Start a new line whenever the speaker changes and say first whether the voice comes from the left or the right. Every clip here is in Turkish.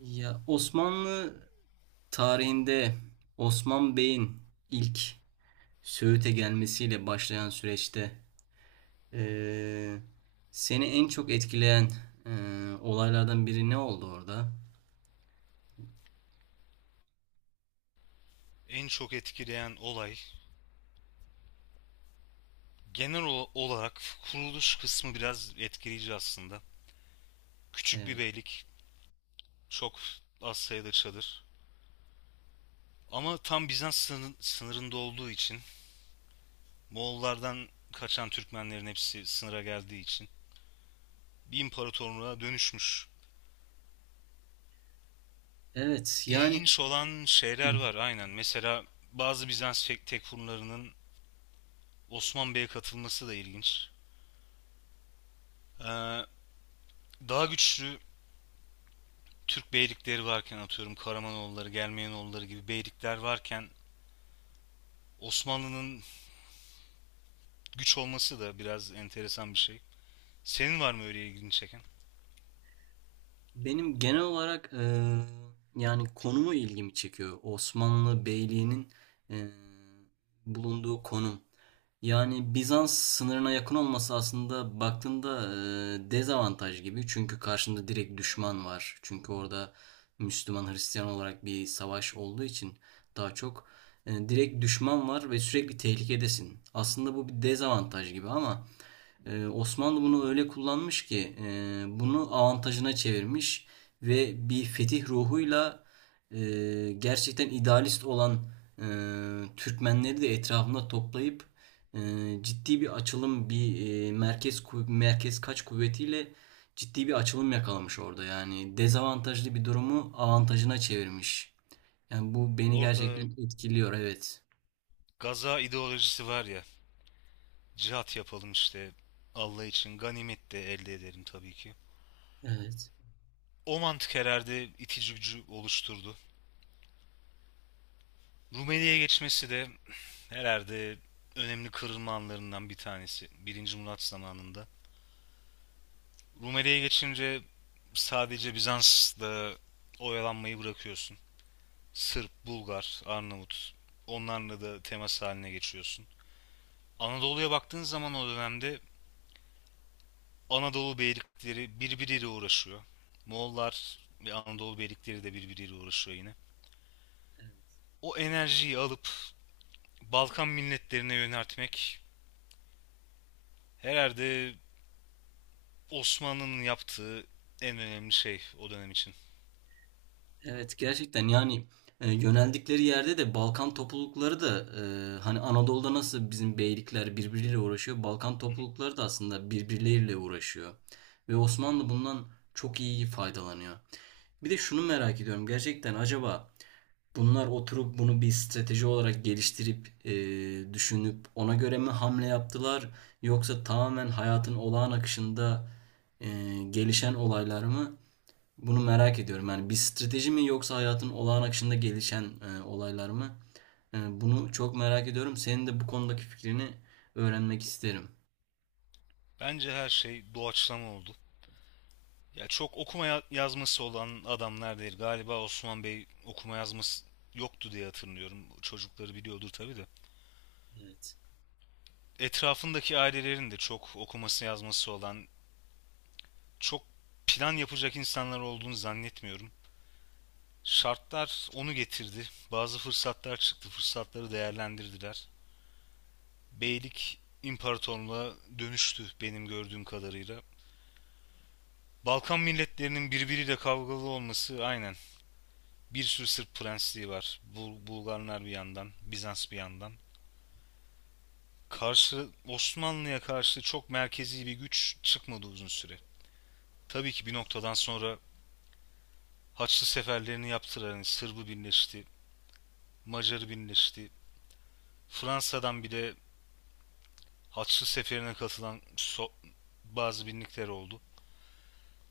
right: Ya Osmanlı tarihinde Osman Bey'in ilk Söğüt'e gelmesiyle başlayan süreçte eee, seni en çok etkileyen olaylardan biri ne oldu orada?
left: En çok etkileyen olay genel olarak kuruluş kısmı biraz etkileyici aslında. Küçük bir
right: Eee,
left: beylik, çok az sayıda çadır. Ama tam Bizans sınırında olduğu için Moğollardan kaçan Türkmenlerin hepsi sınıra geldiği için bir imparatorluğa dönüşmüş.
right: evet, yani
left: İlginç olan şeyler var aynen. Mesela bazı Bizans tekfurlarının Osman Bey'e katılması da ilginç. Ee, Daha güçlü Türk beylikleri varken atıyorum Karamanoğulları, Gelmeyenoğulları gibi beylikler varken Osmanlı'nın güç olması da biraz enteresan bir şey. Senin var mı öyle ilgini çeken?
right: benim genel olarak yani konumu ilgimi çekiyor. Osmanlı Beyliği'nin eee, bulunduğu konum. Yani Bizans sınırına yakın olması, aslında baktığında dezavantaj gibi. Çünkü karşında direkt düşman var. Çünkü orada Müslüman Hristiyan olarak bir savaş olduğu için daha çok direkt düşman var ve sürekli tehlikedesin. Aslında bu bir dezavantaj gibi, ama Osmanlı bunu öyle kullanmış ki bunu avantajına çevirmiş ve bir fetih ruhuyla gerçekten idealist olan Türkmenleri de etrafında toplayıp e, ciddi bir açılım, bir merkez kaç kuvvetiyle ciddi bir açılım yakalamış orada. Yani dezavantajlı bir durumu avantajına çevirmiş. Yani bu beni
left: Orada
right: gerçekten etkiliyor. Evet.
left: gaza ideolojisi var ya. Cihat yapalım işte Allah için ganimet de elde edelim tabii ki.
right: Evet.
left: O mantık herhalde itici gücü oluşturdu. Rumeli'ye geçmesi de herhalde önemli kırılma anlarından bir tanesi. Birinci Murat zamanında. Rumeli'ye geçince sadece Bizans'la oyalanmayı bırakıyorsun. Sırp, Bulgar, Arnavut onlarla da temas haline geçiyorsun. Anadolu'ya baktığın zaman o dönemde Anadolu beylikleri birbiriyle uğraşıyor. Moğollar ve Anadolu beylikleri de birbiriyle uğraşıyor yine. O enerjiyi alıp Balkan milletlerine yöneltmek herhalde Osmanlı'nın yaptığı en önemli şey o dönem için.
right: Evet, gerçekten yani yöneldikleri yerde de Balkan toplulukları da hani Anadolu'da nasıl bizim beylikler birbiriyle uğraşıyor, Balkan
left: Hı hı.
right: toplulukları da aslında birbirleriyle uğraşıyor. Ve Osmanlı bundan çok iyi faydalanıyor. Bir de şunu merak ediyorum gerçekten, acaba bunlar oturup bunu bir strateji olarak geliştirip düşünüp ona göre mi hamle yaptılar, yoksa tamamen hayatın olağan akışında e, gelişen olaylar mı? Bunu merak ediyorum. Yani bir strateji mi, yoksa hayatın olağan akışında gelişen olaylar mı? Bunu çok merak ediyorum. Senin de bu konudaki fikrini öğrenmek isterim.
left: Bence her şey doğaçlama oldu. Ya çok okuma yazması olan adamlar değil. Galiba Osman Bey okuma yazması yoktu diye hatırlıyorum. Çocukları biliyordur tabii de.
right: Evet.
left: Etrafındaki ailelerin de çok okuması yazması olan, çok plan yapacak insanlar olduğunu zannetmiyorum. Şartlar onu getirdi. Bazı fırsatlar çıktı. Fırsatları değerlendirdiler. Beylik imparatorluğa dönüştü benim gördüğüm kadarıyla. Balkan milletlerinin birbiriyle kavgalı olması aynen. Bir sürü Sırp prensliği var. Bulgarlar bir yandan, Bizans bir yandan. Karşı Osmanlı'ya karşı çok merkezi bir güç çıkmadı uzun süre. Tabii ki bir noktadan sonra Haçlı seferlerini yaptılar. Yani Sırbı birleşti, Macarı birleşti. Fransa'dan bir de Haçlı seferine katılan bazı binlikler oldu.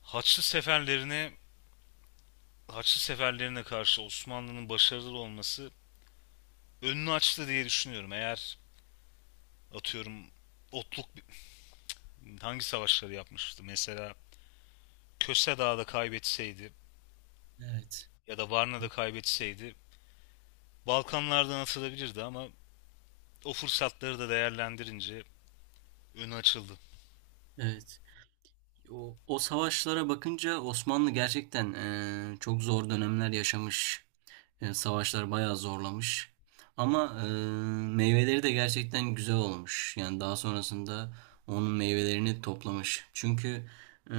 left: Haçlı seferlerine Haçlı seferlerine karşı Osmanlı'nın başarılı olması önünü açtı diye düşünüyorum. Eğer atıyorum otluk hangi savaşları yapmıştı? Mesela Köse Dağı'da kaybetseydi
right: Evet.
left: ya da Varna'da kaybetseydi Balkanlardan atılabilirdi ama o fırsatları da değerlendirince önü açıldı.
right: Evet. O, o savaşlara bakınca Osmanlı gerçekten çok zor dönemler yaşamış. Savaşlar bayağı zorlamış. Ama meyveleri de gerçekten güzel olmuş. Yani daha sonrasında onun meyvelerini toplamış. Çünkü eee,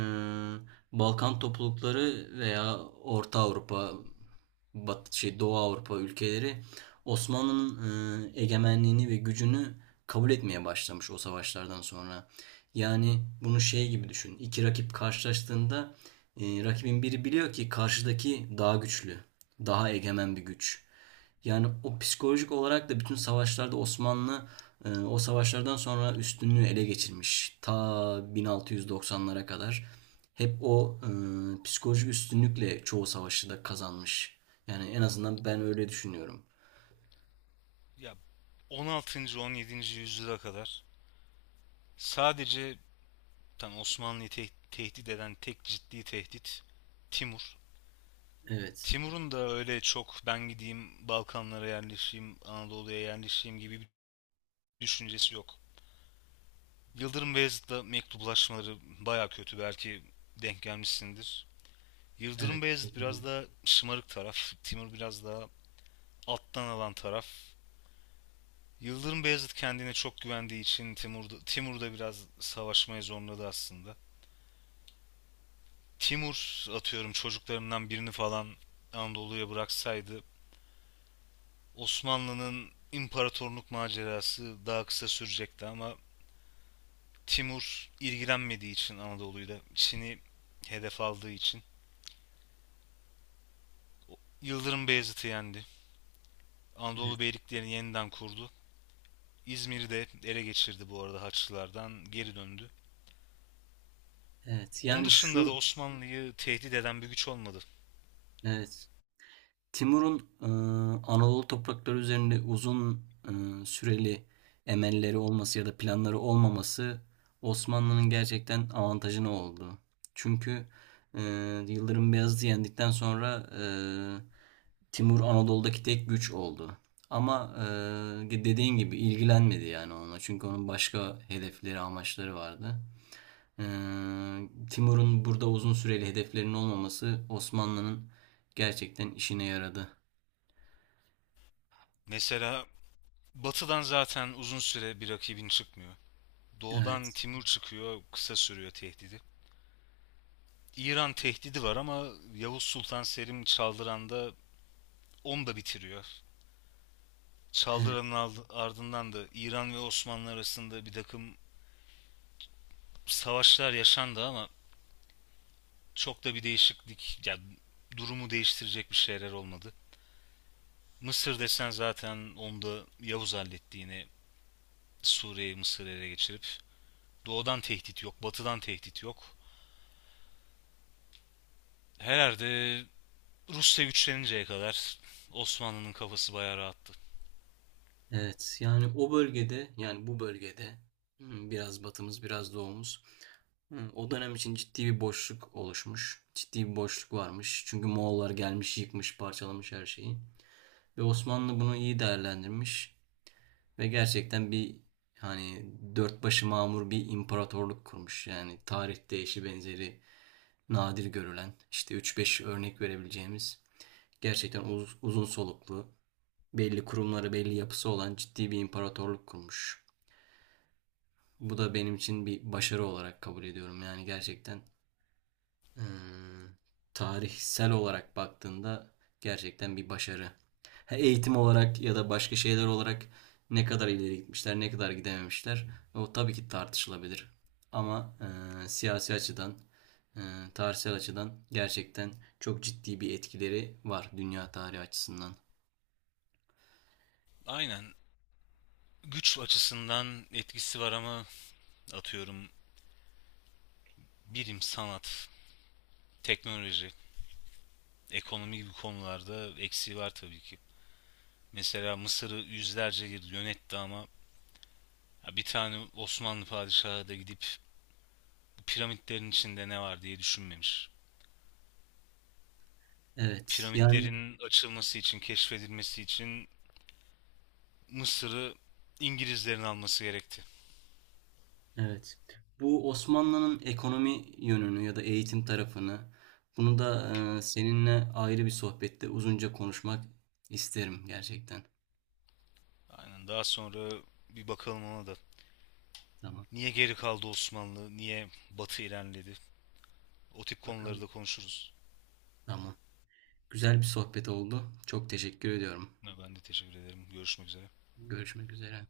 right: Balkan toplulukları veya Orta Avrupa, Bat, şey Doğu Avrupa ülkeleri Osmanlı'nın egemenliğini ve gücünü kabul etmeye başlamış o savaşlardan sonra. Yani bunu şey gibi düşün. İki rakip karşılaştığında rakibin biri biliyor ki karşıdaki daha güçlü, daha egemen bir güç. Yani o psikolojik olarak da bütün savaşlarda Osmanlı o savaşlardan sonra üstünlüğü ele geçirmiş. Ta 1690'lara kadar hep o psikolojik üstünlükle çoğu savaşı da kazanmış. Yani en azından ben öyle düşünüyorum.
left: Ya 16. 17. yüzyıla kadar sadece tam Osmanlı'yı tehdit eden tek ciddi tehdit Timur.
right: Evet,
left: Timur'un da öyle çok ben gideyim Balkanlara yerleşeyim, Anadolu'ya yerleşeyim gibi bir düşüncesi yok. Yıldırım Beyazıt'la mektuplaşmaları baya kötü belki denk gelmişsindir. Yıldırım
right: evet,
left: Beyazıt biraz daha şımarık taraf, Timur biraz daha alttan alan taraf. Yıldırım Beyazıt kendine çok güvendiği için Timur da biraz savaşmaya zorladı aslında. Timur atıyorum çocuklarından birini falan Anadolu'ya bıraksaydı Osmanlı'nın imparatorluk macerası daha kısa sürecekti ama Timur ilgilenmediği için Anadolu'yu da Çin'i hedef aldığı için Yıldırım Beyazıt'ı yendi.
right: evet,
left: Anadolu Beyliklerini yeniden kurdu. İzmir'i de ele geçirdi bu arada Haçlılardan geri döndü.
right: evet.
left: Onun
right: Yani
left: dışında da
right: şu,
left: Osmanlı'yı tehdit eden bir güç olmadı.
right: evet. Timur'un Anadolu toprakları üzerinde uzun süreli emelleri olması ya da planları olmaması Osmanlı'nın gerçekten avantajına oldu. Çünkü e, Yıldırım Beyazıt'ı yendikten sonra Timur Anadolu'daki tek güç oldu. Ama dediğin gibi ilgilenmedi yani onunla. Çünkü onun başka hedefleri, amaçları vardı. E, Timur'un burada uzun süreli hedeflerinin olmaması Osmanlı'nın gerçekten işine yaradı.
left: Mesela Batı'dan zaten uzun süre bir rakibin çıkmıyor. Doğu'dan
right: Evet,
left: Timur çıkıyor, kısa sürüyor tehdidi. İran tehdidi var ama Yavuz Sultan Selim Çaldıran'da onu da bitiriyor.
right: evet,
left: Çaldıran'ın ardından da İran ve Osmanlı arasında bir takım savaşlar yaşandı ama çok da bir değişiklik, durumu değiştirecek bir şeyler olmadı. Mısır desen zaten onda Yavuz halletti yine Suriye'yi Mısır'ı ele geçirip. Doğudan tehdit yok, batıdan tehdit yok. Herhalde Rusya güçleninceye kadar Osmanlı'nın kafası bayağı rahattı.
right: evet. Yani o bölgede, yani bu bölgede biraz batımız, biraz doğumuz. O dönem için ciddi bir boşluk oluşmuş. Ciddi bir boşluk varmış. Çünkü Moğollar gelmiş, yıkmış, parçalamış her şeyi. Ve Osmanlı bunu iyi değerlendirmiş ve gerçekten bir hani dört başı mamur bir imparatorluk kurmuş. Yani tarihte eşi benzeri nadir görülen, işte üç beş örnek verebileceğimiz gerçekten uzun soluklu, belli kurumları, belli yapısı olan ciddi bir imparatorluk kurmuş. Bu da benim için bir başarı olarak kabul ediyorum. Yani gerçekten eee, tarihsel olarak baktığında gerçekten bir başarı. Ha, eğitim olarak ya da başka şeyler olarak ne kadar ileri gitmişler, ne kadar gidememişler, o tabii ki tartışılabilir. Ama siyasi açıdan, eee, tarihsel açıdan gerçekten çok ciddi bir etkileri var dünya tarihi açısından.
left: Aynen, güç açısından etkisi var ama atıyorum bilim, sanat, teknoloji, ekonomi gibi konularda eksiği var tabii ki. Mesela Mısır'ı yüzlerce yıl yönetti ama bir tane Osmanlı padişahı da gidip bu piramitlerin içinde ne var diye düşünmemiş.
right: Evet, yani
left: Piramitlerin açılması için, keşfedilmesi için Mısır'ı İngilizlerin alması gerekti.
right: evet. Bu Osmanlı'nın ekonomi yönünü ya da eğitim tarafını, bunu da seninle ayrı bir sohbette uzunca konuşmak isterim gerçekten.
left: Aynen, daha sonra bir bakalım ona da.
right: Tamam.
left: Niye geri kaldı Osmanlı? Niye Batı ilerledi? O tip konuları da
right: Bakalım.
left: konuşuruz.
right: Tamam. Güzel bir sohbet oldu. Çok teşekkür ediyorum.
left: Ben de teşekkür ederim. Görüşmek üzere.
right: Görüşmek üzere.